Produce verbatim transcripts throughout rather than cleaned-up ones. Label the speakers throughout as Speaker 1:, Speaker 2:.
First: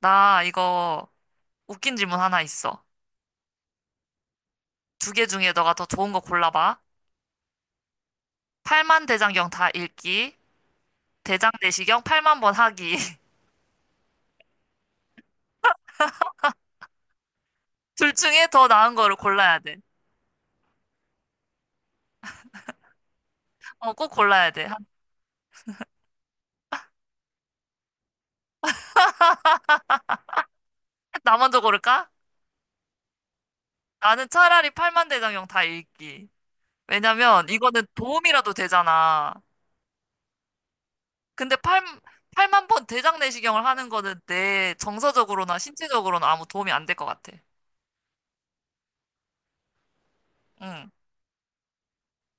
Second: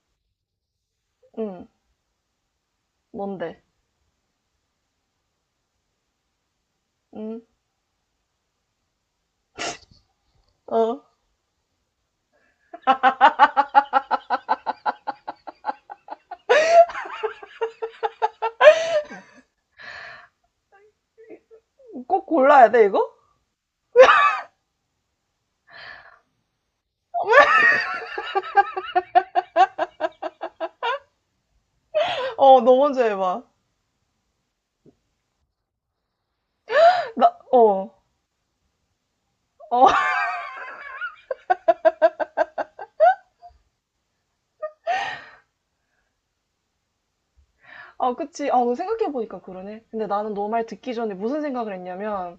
Speaker 1: 나 이거
Speaker 2: 응,
Speaker 1: 웃긴 질문 하나 있어.
Speaker 2: 뭔데?
Speaker 1: 두 개 중에 너가 더 좋은 거 골라봐.
Speaker 2: 응,
Speaker 1: 팔만 대장경 다 읽기,
Speaker 2: 어,
Speaker 1: 대장 내시경 팔만 번 하기. 둘 중에 더 나은 거를 골라야 돼.
Speaker 2: 꼭 골라야 돼, 이거?
Speaker 1: 어, 꼭 골라야 돼. 나 먼저 고를까?
Speaker 2: 어, 너 먼저 해봐.
Speaker 1: 나는 차라리 팔만 대장경 다 읽기.
Speaker 2: 나,
Speaker 1: 왜냐면 이거는
Speaker 2: 어,
Speaker 1: 도움이라도 되잖아.
Speaker 2: 어,
Speaker 1: 근데 팔 팔만 번 대장 내시경을 하는 거는 내 정서적으로나 신체적으로는 아무 도움이 안 될 것 같아.
Speaker 2: 아, 그치. 아, 생각해보니까 그러네. 근데 나는 너 말
Speaker 1: 응.
Speaker 2: 듣기 전에 무슨 생각을 했냐면,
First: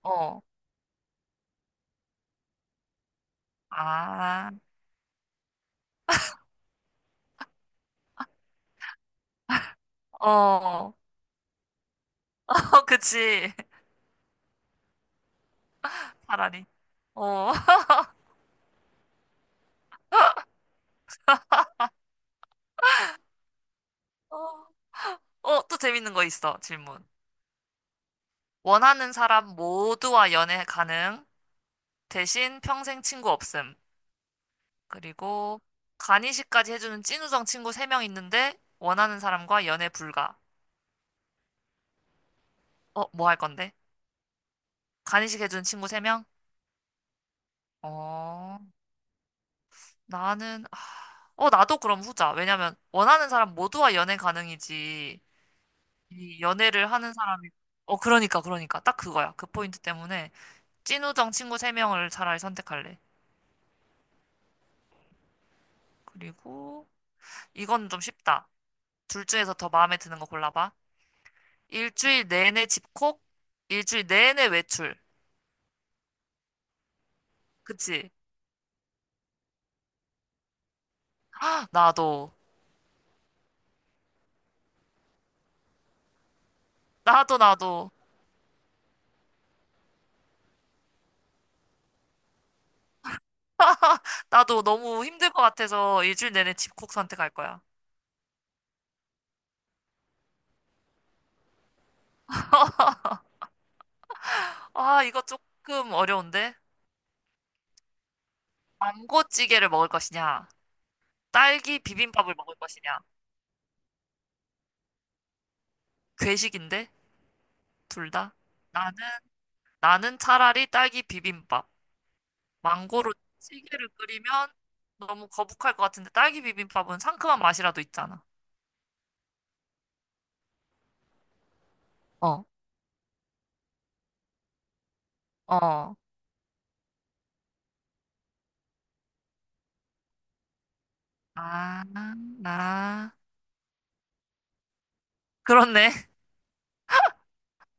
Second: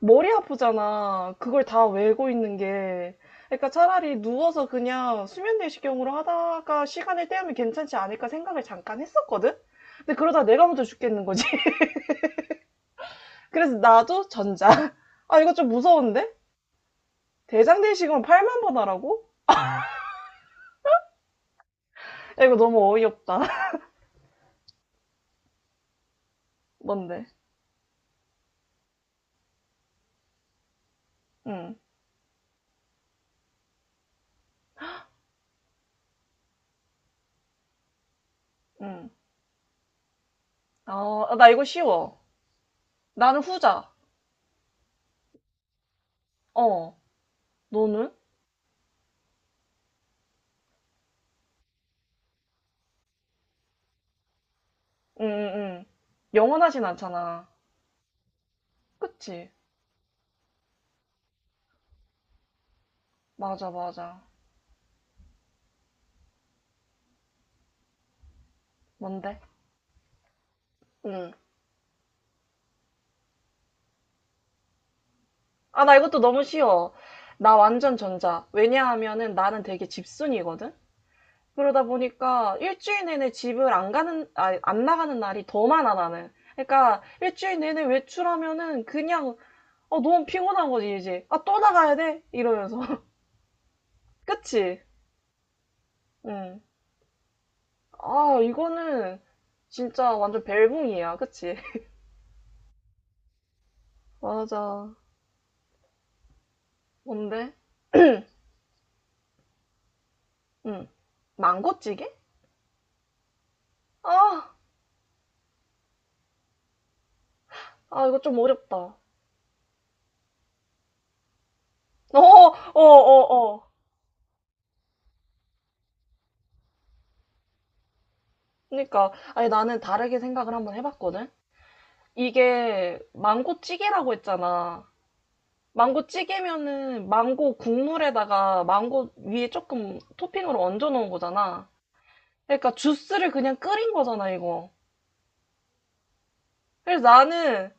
Speaker 2: 머리
Speaker 1: 어.
Speaker 2: 아프잖아. 그걸 다 외고 있는 게. 그러니까 차라리
Speaker 1: 아.
Speaker 2: 누워서 그냥 수면 내시경으로 하다가 시간을 때우면 괜찮지 않을까 생각을 잠깐 했었거든? 근데 그러다 내가 먼저
Speaker 1: 어.
Speaker 2: 죽겠는 거지.
Speaker 1: 어, 그치.
Speaker 2: 그래서 나도 전자. 아, 이거 좀 무서운데?
Speaker 1: 차라리. 어.
Speaker 2: 대장 내시경을 팔만 번 하라고? 야, 이거 너무 어이없다.
Speaker 1: 어, 어, 또 재밌는 거 있어, 질문.
Speaker 2: 뭔데?
Speaker 1: 원하는 사람 모두와 연애 가능,
Speaker 2: 응,
Speaker 1: 대신 평생 친구 없음. 그리고 간이식까지 해주는 찐우정 친구 세 명 있는데,
Speaker 2: 응.
Speaker 1: 원하는 사람과 연애 불가.
Speaker 2: 아, 아, 나 이거 쉬워.
Speaker 1: 어, 뭐 할
Speaker 2: 나는
Speaker 1: 건데?
Speaker 2: 후자.
Speaker 1: 간이식 해주는 친구 세 명?
Speaker 2: 어, 너는?
Speaker 1: 어, 나는, 아, 어, 나도 그럼 후자. 왜냐면, 원하는 사람 모두와 연애 가능이지.
Speaker 2: 응, 응, 응.
Speaker 1: 이
Speaker 2: 영원하진
Speaker 1: 연애를 하는
Speaker 2: 않잖아.
Speaker 1: 사람이, 어, 그러니까, 그러니까. 딱 그거야. 그
Speaker 2: 그치?
Speaker 1: 포인트 때문에. 찐우정 친구 세 명을 차라리 선택할래.
Speaker 2: 맞아, 맞아.
Speaker 1: 그리고 이건 좀 쉽다. 둘
Speaker 2: 뭔데?
Speaker 1: 중에서 더 마음에 드는 거 골라봐.
Speaker 2: 응.
Speaker 1: 일주일 내내 집콕, 일주일 내내 외출.
Speaker 2: 아, 나 이것도 너무 쉬워. 나 완전
Speaker 1: 그치?
Speaker 2: 전자. 왜냐하면은 나는 되게 집순이거든? 그러다
Speaker 1: 나도.
Speaker 2: 보니까 일주일 내내 집을 안 가는, 아, 안 나가는 날이 더 많아, 나는. 그러니까
Speaker 1: 나도,
Speaker 2: 일주일 내내
Speaker 1: 나도.
Speaker 2: 외출하면은 그냥, 어, 너무 피곤한 거지, 이제. 아, 또 나가야 돼? 이러면서.
Speaker 1: 나도
Speaker 2: 그치?
Speaker 1: 너무 힘들 것 같아서 일주일 내내
Speaker 2: 응.
Speaker 1: 집콕 선택할 거야.
Speaker 2: 아, 이거는 진짜 완전 벨붕이야. 그치? 맞아.
Speaker 1: 아, 이거 조금 어려운데?
Speaker 2: 뭔데?
Speaker 1: 망고찌개를 먹을 것이냐?
Speaker 2: 응.
Speaker 1: 딸기
Speaker 2: 망고찌개?
Speaker 1: 비빔밥을 먹을 것이냐?
Speaker 2: 아,
Speaker 1: 괴식인데?
Speaker 2: 아,
Speaker 1: 둘
Speaker 2: 이거
Speaker 1: 다?
Speaker 2: 좀 어렵다.
Speaker 1: 나는,
Speaker 2: 어,
Speaker 1: 나는 차라리 딸기 비빔밥.
Speaker 2: 어, 어,
Speaker 1: 망고로
Speaker 2: 어.
Speaker 1: 찌개를 끓이면 너무 거북할 것 같은데 딸기 비빔밥은 상큼한 맛이라도 있잖아.
Speaker 2: 그러니까. 아니, 나는 다르게 생각을 한번 해봤거든?
Speaker 1: 어,
Speaker 2: 이게 망고찌개라고 했잖아.
Speaker 1: 어,
Speaker 2: 망고찌개면은 망고 국물에다가 망고 위에 조금 토핑으로 얹어 놓은 거잖아.
Speaker 1: 아,
Speaker 2: 그러니까
Speaker 1: 나.
Speaker 2: 주스를 그냥 끓인 거잖아, 이거.
Speaker 1: 그렇네.
Speaker 2: 그래서 나는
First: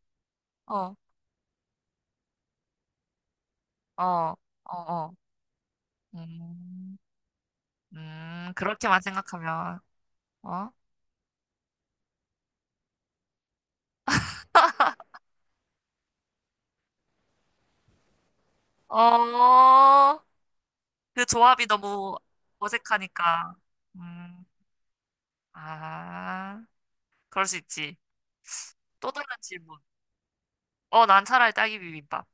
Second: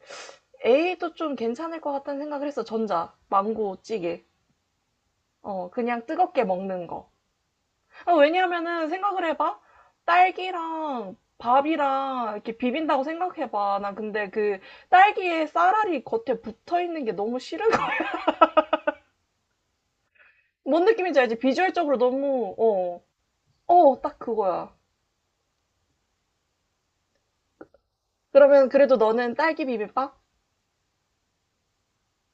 Speaker 1: 어,
Speaker 2: 에이도 좀 괜찮을 것 같다는 생각을 했어. 전자, 망고
Speaker 1: 어,
Speaker 2: 찌개.
Speaker 1: 어, 어.
Speaker 2: 어, 그냥 뜨겁게 먹는
Speaker 1: 음,
Speaker 2: 거. 아,
Speaker 1: 음,
Speaker 2: 왜냐하면은
Speaker 1: 그렇게만
Speaker 2: 생각을 해봐.
Speaker 1: 생각하면, 어?
Speaker 2: 딸기랑 밥이랑 이렇게 비빈다고 생각해봐. 나 근데 그 딸기에 쌀알이 겉에 붙어 있는 게 너무 싫은 거야.
Speaker 1: 어,
Speaker 2: 뭔 느낌인지
Speaker 1: 그
Speaker 2: 알지?
Speaker 1: 조합이
Speaker 2: 비주얼적으로
Speaker 1: 너무
Speaker 2: 너무, 어,
Speaker 1: 어색하니까.
Speaker 2: 어, 딱
Speaker 1: 음,
Speaker 2: 그거야.
Speaker 1: 아, 그럴 수 있지.
Speaker 2: 그러면 그래도
Speaker 1: 또 다른
Speaker 2: 너는 딸기
Speaker 1: 질문.
Speaker 2: 비빔밥?
Speaker 1: 어, 난 차라리 딸기 비빔밥.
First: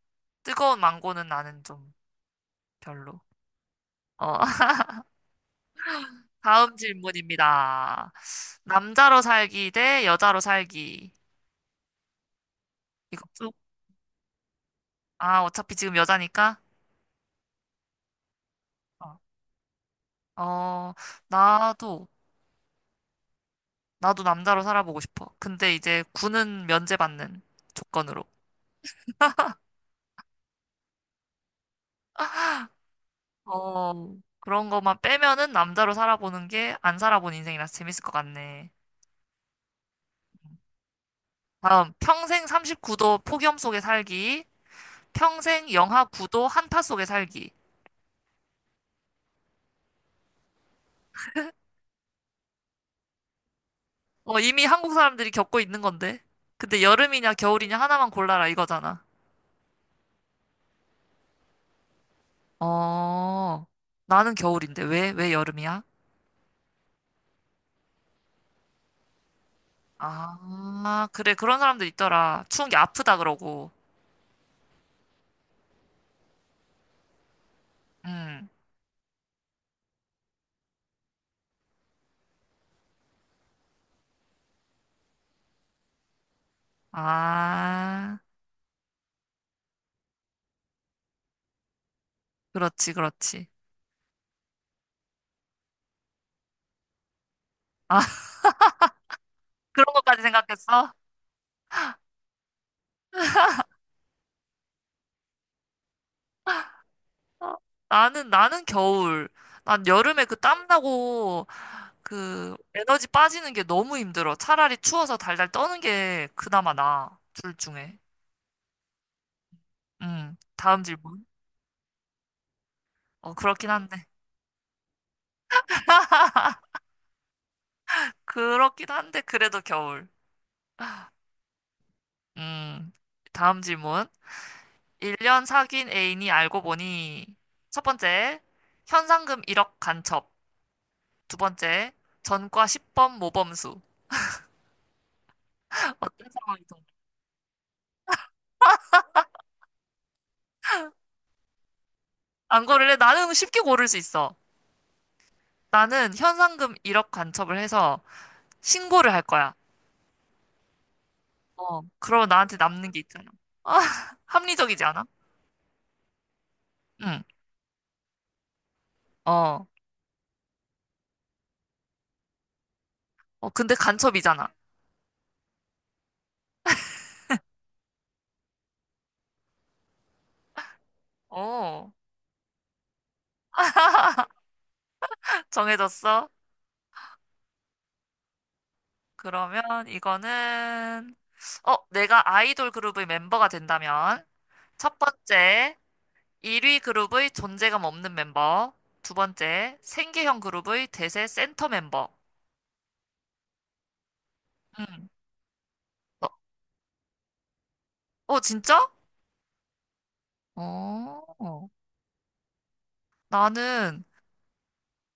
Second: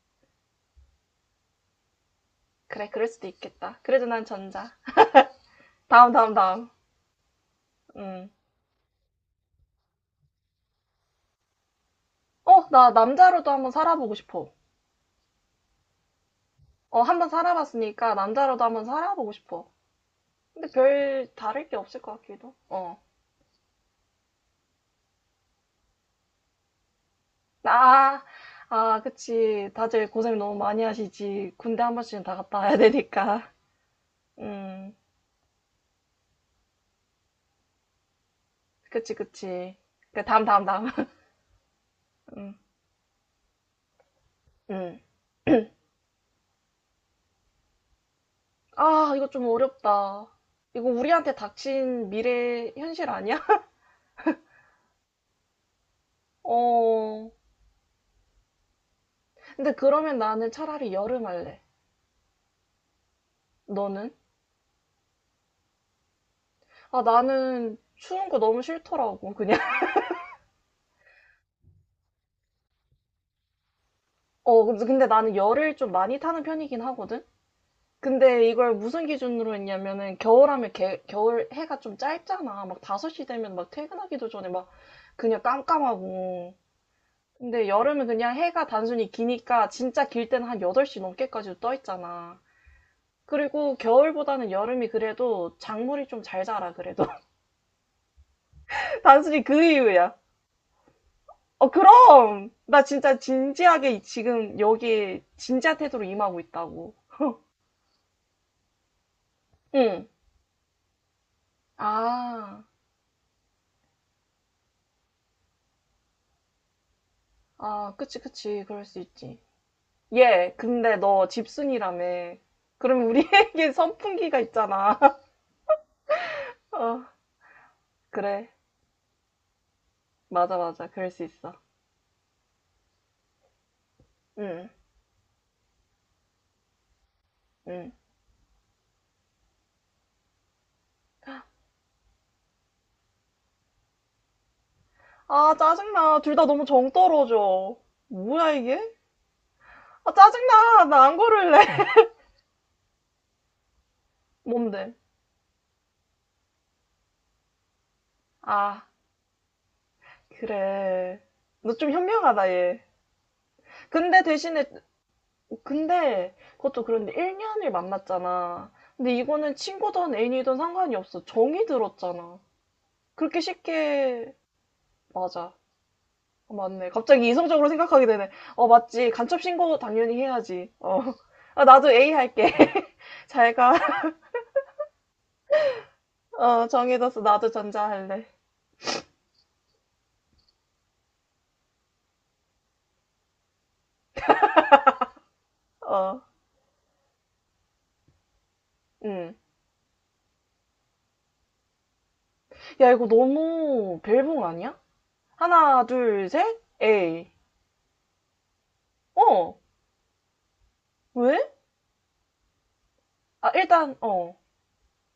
Speaker 1: 뜨거운 망고는 나는 좀
Speaker 2: 그래, 그럴
Speaker 1: 별로.
Speaker 2: 수도 있겠다. 그래도 난
Speaker 1: 어,
Speaker 2: 전자. 다음, 다음, 다음.
Speaker 1: 다음 질문입니다.
Speaker 2: 음.
Speaker 1: 남자로 살기 대 여자로 살기.
Speaker 2: 어, 나
Speaker 1: 이거
Speaker 2: 남자로도
Speaker 1: 쭉.
Speaker 2: 한번 살아보고 싶어.
Speaker 1: 아, 어차피 지금 여자니까.
Speaker 2: 어, 한번 살아봤으니까 남자로도 한번
Speaker 1: 어,
Speaker 2: 살아보고 싶어. 근데
Speaker 1: 어,
Speaker 2: 별 다를 게 없을
Speaker 1: 나도,
Speaker 2: 것 같기도. 어.
Speaker 1: 나도 남자로 살아보고 싶어. 근데 이제 군은 면제받는
Speaker 2: 아,
Speaker 1: 조건으로.
Speaker 2: 아, 그치. 다들 고생 너무 많이 하시지. 군대 한 번씩은 다 갔다 와야 되니까.
Speaker 1: 어, 그런
Speaker 2: 음,
Speaker 1: 것만 빼면은 남자로 살아보는 게 안 살아본 인생이라서 재밌을 것 같네.
Speaker 2: 그치, 그치. 그 다음, 다음, 다음.
Speaker 1: 다음, 평생
Speaker 2: 음,
Speaker 1: 삼십구 도 폭염 속에 살기,
Speaker 2: 음.
Speaker 1: 평생 영하 구 도 한파 속에 살기.
Speaker 2: 아, 이거 좀 어렵다. 이거 우리한테 닥친 미래 현실 아니야?
Speaker 1: 어, 이미 한국 사람들이 겪고 있는 건데. 근데
Speaker 2: 어.
Speaker 1: 여름이냐 겨울이냐 하나만 골라라 이거잖아.
Speaker 2: 근데 그러면 나는 차라리 여름 할래.
Speaker 1: 어,
Speaker 2: 너는?
Speaker 1: 나는 겨울인데 왜, 왜 여름이야?
Speaker 2: 아, 나는 추운 거 너무 싫더라고, 그냥.
Speaker 1: 아, 그래. 그런 사람들 있더라. 추운 게 아프다 그러고.
Speaker 2: 어, 근데 근데 나는 열을 좀 많이 타는 편이긴 하거든? 근데
Speaker 1: 음.
Speaker 2: 이걸 무슨 기준으로 했냐면은 겨울하면 개, 겨울 해가 좀 짧잖아. 막 다섯 시 되면 막 퇴근하기도 전에 막 그냥 깜깜하고. 근데 여름은
Speaker 1: 아,
Speaker 2: 그냥 해가 단순히 기니까 진짜 길 때는 한 여덟 시 넘게까지도 떠 있잖아.
Speaker 1: 그렇지, 그렇지.
Speaker 2: 그리고 겨울보다는 여름이 그래도 작물이 좀 잘 자라, 그래도.
Speaker 1: 아,
Speaker 2: 단순히 그
Speaker 1: 그런
Speaker 2: 이유야.
Speaker 1: 것까지 생각했어?
Speaker 2: 어, 그럼! 나 진짜 진지하게 지금 여기 진지한 태도로 임하고 있다고.
Speaker 1: 어, 나는, 나는 겨울. 난
Speaker 2: 응.
Speaker 1: 여름에 그 땀나고 그
Speaker 2: 아.
Speaker 1: 에너지 빠지는 게 너무 힘들어. 차라리 추워서 달달 떠는 게 그나마 나아. 둘
Speaker 2: 아,
Speaker 1: 중에.
Speaker 2: 그치, 그치. 그럴 수 있지.
Speaker 1: 음.
Speaker 2: 얘,
Speaker 1: 다음
Speaker 2: 근데
Speaker 1: 질문.
Speaker 2: 너 집순이라며. 그럼
Speaker 1: 어, 그렇긴
Speaker 2: 우리에게
Speaker 1: 한데.
Speaker 2: 선풍기가 있잖아. 어, 그래.
Speaker 1: 그렇긴 한데, 그래도 겨울.
Speaker 2: 맞아, 맞아. 그럴 수 있어.
Speaker 1: 음, 다음 질문.
Speaker 2: 응,
Speaker 1: 일 년 사귄 애인이 알고 보니, 첫
Speaker 2: 응.
Speaker 1: 번째, 현상금 일억 간첩. 두 번째, 전과 십 범 모범수.
Speaker 2: 아, 짜증나.
Speaker 1: 어떤
Speaker 2: 둘 다
Speaker 1: 상황이
Speaker 2: 너무
Speaker 1: 더?
Speaker 2: 정 떨어져. 뭐야, 이게? 아, 짜증나. 나 안 고를래.
Speaker 1: 안 고를래? 나는 쉽게 고를 수 있어.
Speaker 2: 뭔데?
Speaker 1: 나는 현상금 일억 간첩을 해서
Speaker 2: 아,
Speaker 1: 신고를 할 거야.
Speaker 2: 그래. 너
Speaker 1: 어,
Speaker 2: 좀
Speaker 1: 그러면
Speaker 2: 현명하다,
Speaker 1: 나한테
Speaker 2: 얘.
Speaker 1: 남는 게 있잖아. 아,
Speaker 2: 근데 대신에,
Speaker 1: 합리적이지 않아?
Speaker 2: 근데, 그것도 그런데
Speaker 1: 응,
Speaker 2: 일 년을 만났잖아. 근데 이거는
Speaker 1: 어.
Speaker 2: 친구든 애인이든 상관이 없어. 정이 들었잖아. 그렇게
Speaker 1: 어, 근데
Speaker 2: 쉽게
Speaker 1: 간첩이잖아.
Speaker 2: 맞아. 어, 맞네. 갑자기 이성적으로 생각하게 되네. 어, 맞지. 간첩 신고 당연히 해야지. 어. 아, 나도
Speaker 1: 어,
Speaker 2: 에이 할게. 잘 가.
Speaker 1: 정해졌어?
Speaker 2: 어, 정해뒀어. 나도 전자 할래.
Speaker 1: 그러면 이거는, 어, 내가 아이돌 그룹의 멤버가 된다면, 첫 번째,
Speaker 2: 어.
Speaker 1: 일 위 그룹의 존재감 없는 멤버. 두
Speaker 2: 음.
Speaker 1: 번째, 생계형 그룹의 대세 센터 멤버.
Speaker 2: 야, 이거 너무 벨붕 아니야?
Speaker 1: 음.
Speaker 2: 하나, 둘,
Speaker 1: 어,
Speaker 2: 셋. 에이.
Speaker 1: 어, 진짜?
Speaker 2: 어. 왜?
Speaker 1: 어,
Speaker 2: 아, 일단
Speaker 1: 나는
Speaker 2: 어.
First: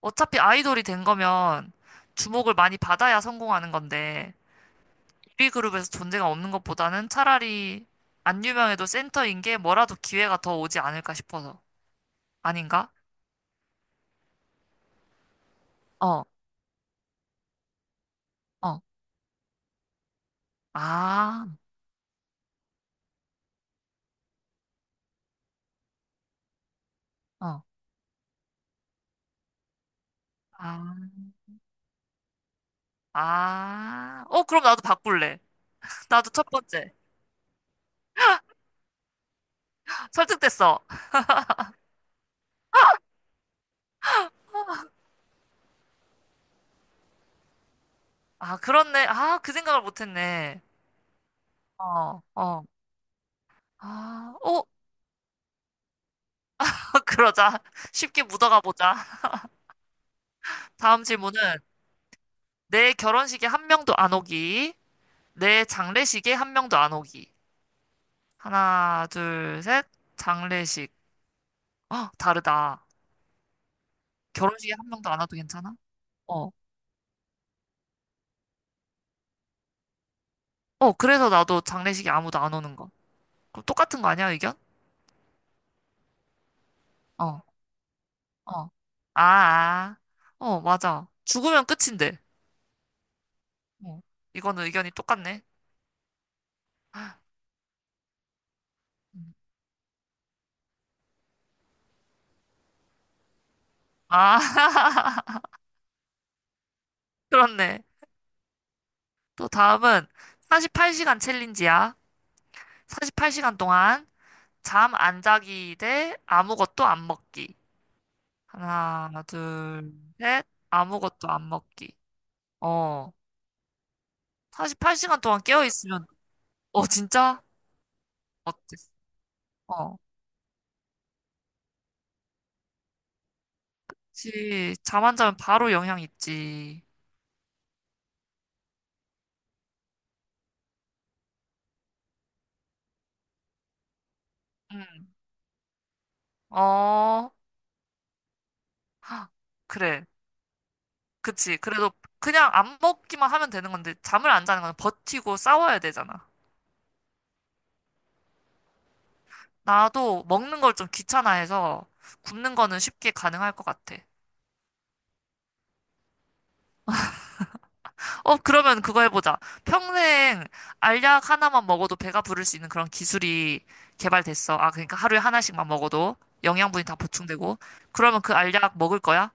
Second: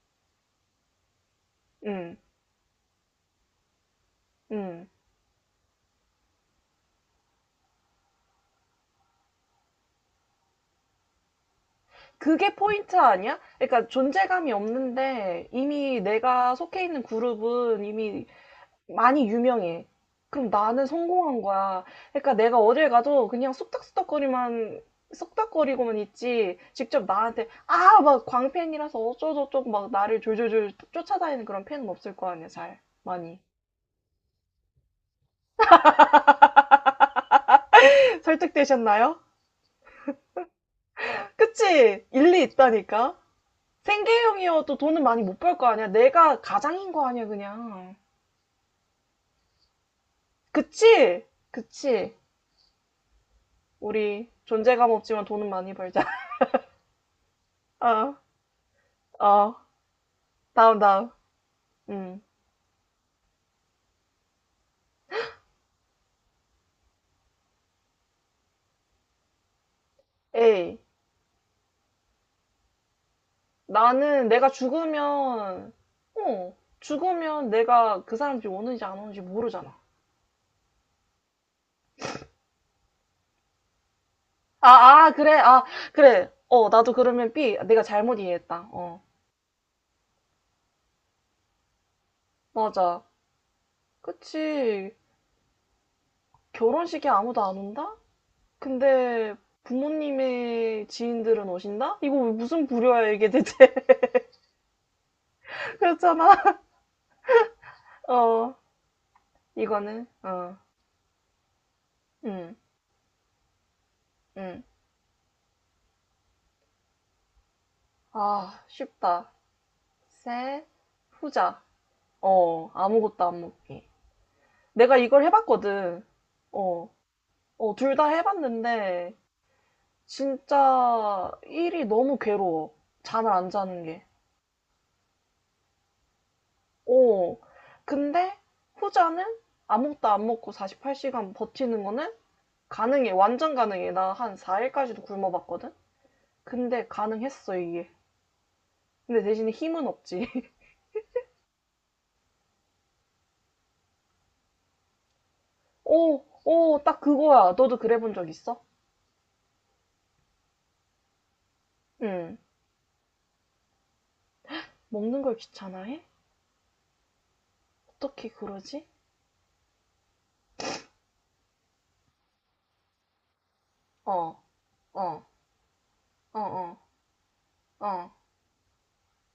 Speaker 1: 어차피 아이돌이 된 거면
Speaker 2: 음.
Speaker 1: 주목을 많이 받아야 성공하는 건데,
Speaker 2: 음.
Speaker 1: 일 위 그룹에서 존재감 없는 것보다는 차라리 안 유명해도 센터인 게 뭐라도 기회가 더 오지 않을까 싶어서.
Speaker 2: 그게
Speaker 1: 아닌가?
Speaker 2: 포인트 아니야? 그러니까 존재감이 없는데 이미
Speaker 1: 어.
Speaker 2: 내가 속해 있는 그룹은 이미
Speaker 1: 어.
Speaker 2: 많이 유명해. 그럼 나는 성공한
Speaker 1: 아,
Speaker 2: 거야. 그러니까 내가 어딜 가도 그냥 쑥닥쑥닥거리만 쑥닥거리고만 있지. 직접 나한테
Speaker 1: 어.
Speaker 2: 아, 막 광팬이라서 어쩌고저쩌고 막 나를 졸졸졸
Speaker 1: 아,
Speaker 2: 쫓아다니는 그런 팬은 없을 거 아니야, 잘. 많이.
Speaker 1: 아. 어, 그럼 나도 바꿀래. 나도 첫 번째.
Speaker 2: 설득되셨나요?
Speaker 1: 설득됐어.
Speaker 2: 그치? 일리 있다니까. 생계형이어도 돈은 많이 못 벌 거 아니야. 내가 가장인 거 아니야, 그냥.
Speaker 1: 아, 그렇네. 아, 그 생각을 못했네.
Speaker 2: 그치? 그치?
Speaker 1: 어, 어.
Speaker 2: 우리
Speaker 1: 아, 어,
Speaker 2: 존재감 없지만 돈은 많이 벌자.
Speaker 1: 그러자.
Speaker 2: 어,
Speaker 1: 쉽게 묻어가 보자.
Speaker 2: 어. 다음,
Speaker 1: 다음
Speaker 2: 다음.
Speaker 1: 질문은
Speaker 2: 음.
Speaker 1: 내 결혼식에 한 명도 안 오기. 내 장례식에 한 명도 안 오기. 하나, 둘, 셋.
Speaker 2: 에이,
Speaker 1: 장례식. 어, 다르다.
Speaker 2: 나는 내가
Speaker 1: 결혼식에 한 명도 안 와도
Speaker 2: 죽으면,
Speaker 1: 괜찮아? 어.
Speaker 2: 어, 죽으면 내가 그 사람 집 오는지 안 오는지 모르잖아.
Speaker 1: 어, 그래서 나도 장례식에 아무도 안 오는 거. 그럼 똑같은 거 아니야, 의견?
Speaker 2: 아, 아, 그래, 아, 그래. 어, 나도 그러면
Speaker 1: 어
Speaker 2: 비, 내가 잘못
Speaker 1: 어.
Speaker 2: 이해했다. 어,
Speaker 1: 아, 아. 어, 맞아. 죽으면 끝인데.
Speaker 2: 맞아.
Speaker 1: 어. 이거는 의견이
Speaker 2: 그치.
Speaker 1: 똑같네.
Speaker 2: 결혼식에 아무도 안 온다?
Speaker 1: 음.
Speaker 2: 근데 부모님의 지인들은 오신다? 이거 왜 무슨 부류야, 이게 대체.
Speaker 1: 아,
Speaker 2: 그렇잖아.
Speaker 1: 그렇네.
Speaker 2: 어,
Speaker 1: 또
Speaker 2: 이거는,
Speaker 1: 다음은
Speaker 2: 어,
Speaker 1: 사십팔 시간 챌린지야.
Speaker 2: 응,
Speaker 1: 사십팔 시간 동안
Speaker 2: 응.
Speaker 1: 잠 안 자기 대 아무것도 안 먹기.
Speaker 2: 아,
Speaker 1: 하나,
Speaker 2: 쉽다.
Speaker 1: 둘, 셋.
Speaker 2: 셋,
Speaker 1: 아무것도 안
Speaker 2: 후자.
Speaker 1: 먹기.
Speaker 2: 어,
Speaker 1: 어.
Speaker 2: 아무것도 안 먹기. 내가
Speaker 1: 사십팔 시간
Speaker 2: 이걸
Speaker 1: 동안 깨어
Speaker 2: 해봤거든.
Speaker 1: 있으면 어,
Speaker 2: 어,
Speaker 1: 진짜?
Speaker 2: 어, 둘 다
Speaker 1: 어땠어?
Speaker 2: 해봤는데,
Speaker 1: 어.
Speaker 2: 진짜 일이 너무 괴로워. 잠을 안 자는 게.
Speaker 1: 그치. 잠안 자면 바로 영향 있지.
Speaker 2: 어, 근데 후자는 아무것도 안 먹고 사십팔 시간 버티는 거는 가능해. 완전 가능해. 나 한
Speaker 1: 응.
Speaker 2: 사 일까지도 굶어봤거든? 근데
Speaker 1: 어,
Speaker 2: 가능했어, 이게. 근데 대신에 힘은
Speaker 1: 그래.
Speaker 2: 없지.
Speaker 1: 그치. 그래도 그냥 안 먹기만 하면 되는 건데, 잠을 안 자는 건 버티고 싸워야
Speaker 2: 오!
Speaker 1: 되잖아.
Speaker 2: 오! 딱 그거야. 너도 그래 본 적 있어?
Speaker 1: 나도 먹는 걸 좀 귀찮아해서
Speaker 2: 응.
Speaker 1: 굶는 거는 쉽게 가능할 것 같아.
Speaker 2: 먹는 걸 귀찮아해? 어떻게
Speaker 1: 어, 그러면
Speaker 2: 그러지?
Speaker 1: 그거 해보자. 평생 알약 하나만 먹어도 배가 부를 수 있는 그런 기술이
Speaker 2: 어,
Speaker 1: 개발됐어. 아, 그러니까 하루에
Speaker 2: 어,
Speaker 1: 하나씩만 먹어도
Speaker 2: 어, 어,
Speaker 1: 영양분이 다 보충되고.
Speaker 2: 어.
Speaker 1: 그러면 그 알약 먹을 거야?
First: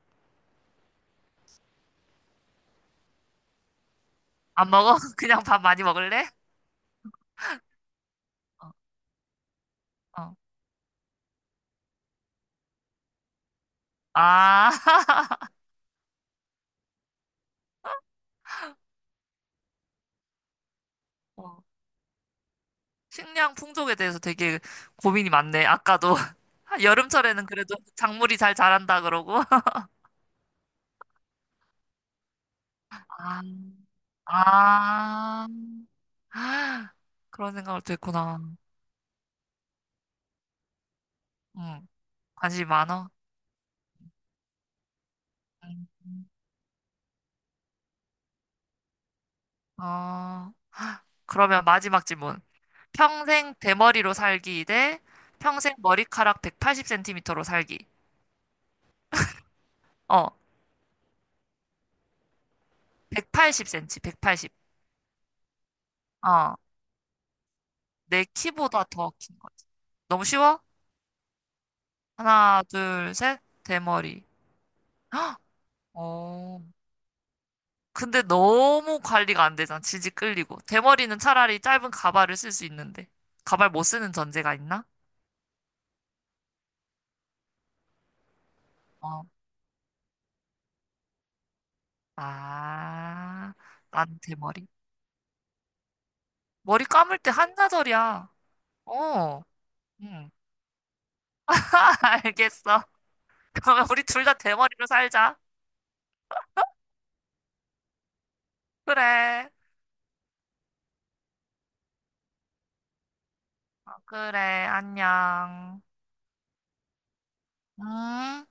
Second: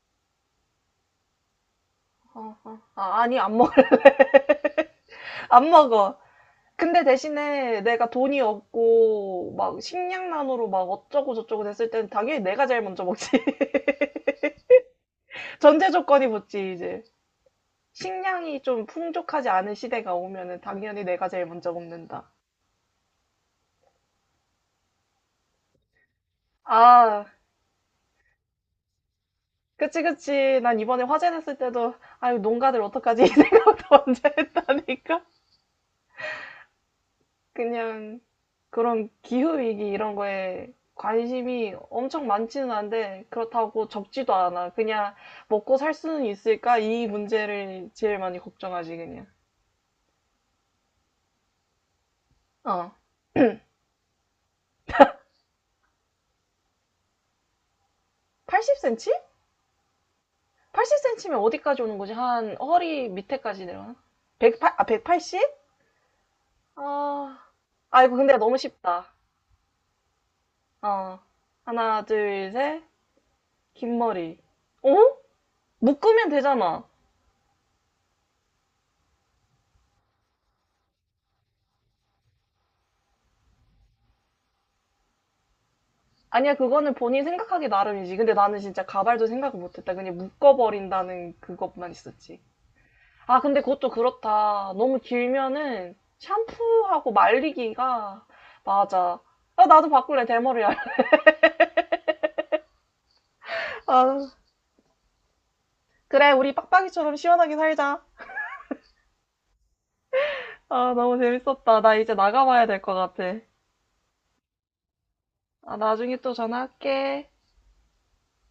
Speaker 2: 어, 어. 아, 아니, 안 먹,
Speaker 1: 안 먹어? 그냥 밥
Speaker 2: 안
Speaker 1: 많이
Speaker 2: 먹어.
Speaker 1: 먹을래?
Speaker 2: 근데 대신에 내가 돈이
Speaker 1: 어,
Speaker 2: 없고, 막,
Speaker 1: 어.
Speaker 2: 식량난으로 막 어쩌고저쩌고 됐을 때는 당연히 내가 제일 먼저 먹지.
Speaker 1: 아,
Speaker 2: 전제 조건이 붙지, 이제. 식량이 좀 풍족하지 않은 시대가 오면은 당연히 내가 제일
Speaker 1: 어.
Speaker 2: 먼저 먹는다.
Speaker 1: 식량 풍족에 대해서 되게 고민이 많네. 아까도. 아,
Speaker 2: 아,
Speaker 1: 여름철에는 그래도 작물이 잘 자란다 그러고.
Speaker 2: 그치, 그치. 난 이번에 화재 났을 때도, 아유, 농가들 어떡하지? 이
Speaker 1: 아,
Speaker 2: 생각도 먼저 했다니까.
Speaker 1: 아, 아, 그런 생각을 또
Speaker 2: 그냥
Speaker 1: 했구나.
Speaker 2: 그런 기후위기 이런 거에 관심이
Speaker 1: 응,
Speaker 2: 엄청
Speaker 1: 관심이
Speaker 2: 많지는
Speaker 1: 많아.
Speaker 2: 않은데 그렇다고 적지도 않아. 그냥 먹고 살 수는
Speaker 1: 음.
Speaker 2: 있을까? 이 문제를 제일 많이 걱정하지, 그냥.
Speaker 1: 어, 그러면 마지막 질문.
Speaker 2: 어.
Speaker 1: 평생 대머리로 살기 대 평생 머리카락 백팔십 센티미터로 살기.
Speaker 2: 팔십 센티미터?
Speaker 1: 어,
Speaker 2: 팔십 센티미터면 어디까지 오는 거지? 한 허리 밑에까지 내려나?
Speaker 1: 백팔십 센티미터, 백팔십.
Speaker 2: 백팔십, 아, 영
Speaker 1: 어,
Speaker 2: 아, 아, 이거
Speaker 1: 내
Speaker 2: 근데 너무
Speaker 1: 키보다
Speaker 2: 쉽다.
Speaker 1: 더 긴 거지. 너무 쉬워?
Speaker 2: 어. 하나, 둘,
Speaker 1: 하나,
Speaker 2: 셋.
Speaker 1: 둘, 셋.
Speaker 2: 긴
Speaker 1: 대머리.
Speaker 2: 머리. 어?
Speaker 1: 헉!
Speaker 2: 묶으면
Speaker 1: 어,
Speaker 2: 되잖아.
Speaker 1: 근데 너무 관리가 안 되잖아. 지지 끌리고. 대머리는 차라리 짧은 가발을 쓸 수 있는데. 가발 못 쓰는 전제가 있나?
Speaker 2: 아니야, 그거는 본인 생각하기 나름이지. 근데 나는 진짜
Speaker 1: 어.
Speaker 2: 가발도 생각을 못했다. 그냥 묶어버린다는 그것만 있었지. 아,
Speaker 1: 아,
Speaker 2: 근데 그것도
Speaker 1: 난 대머리.
Speaker 2: 그렇다. 너무 길면은
Speaker 1: 머리
Speaker 2: 샴푸하고
Speaker 1: 감을 때
Speaker 2: 말리기가
Speaker 1: 한나절이야.
Speaker 2: 맞아.
Speaker 1: 어.
Speaker 2: 아, 나도 바꿀래,
Speaker 1: 응.
Speaker 2: 대머리. 알-
Speaker 1: 알겠어. 그러면 우리
Speaker 2: 아,
Speaker 1: 둘 다 대머리로 살자.
Speaker 2: 그래, 우리 빡빡이처럼 시원하게 살자.
Speaker 1: 그래.
Speaker 2: 아, 너무 재밌었다. 나 이제 나가봐야 될 것 같아.
Speaker 1: 어, 그래.
Speaker 2: 아,
Speaker 1: 안녕.
Speaker 2: 나중에 또 전화할게.
Speaker 1: 음.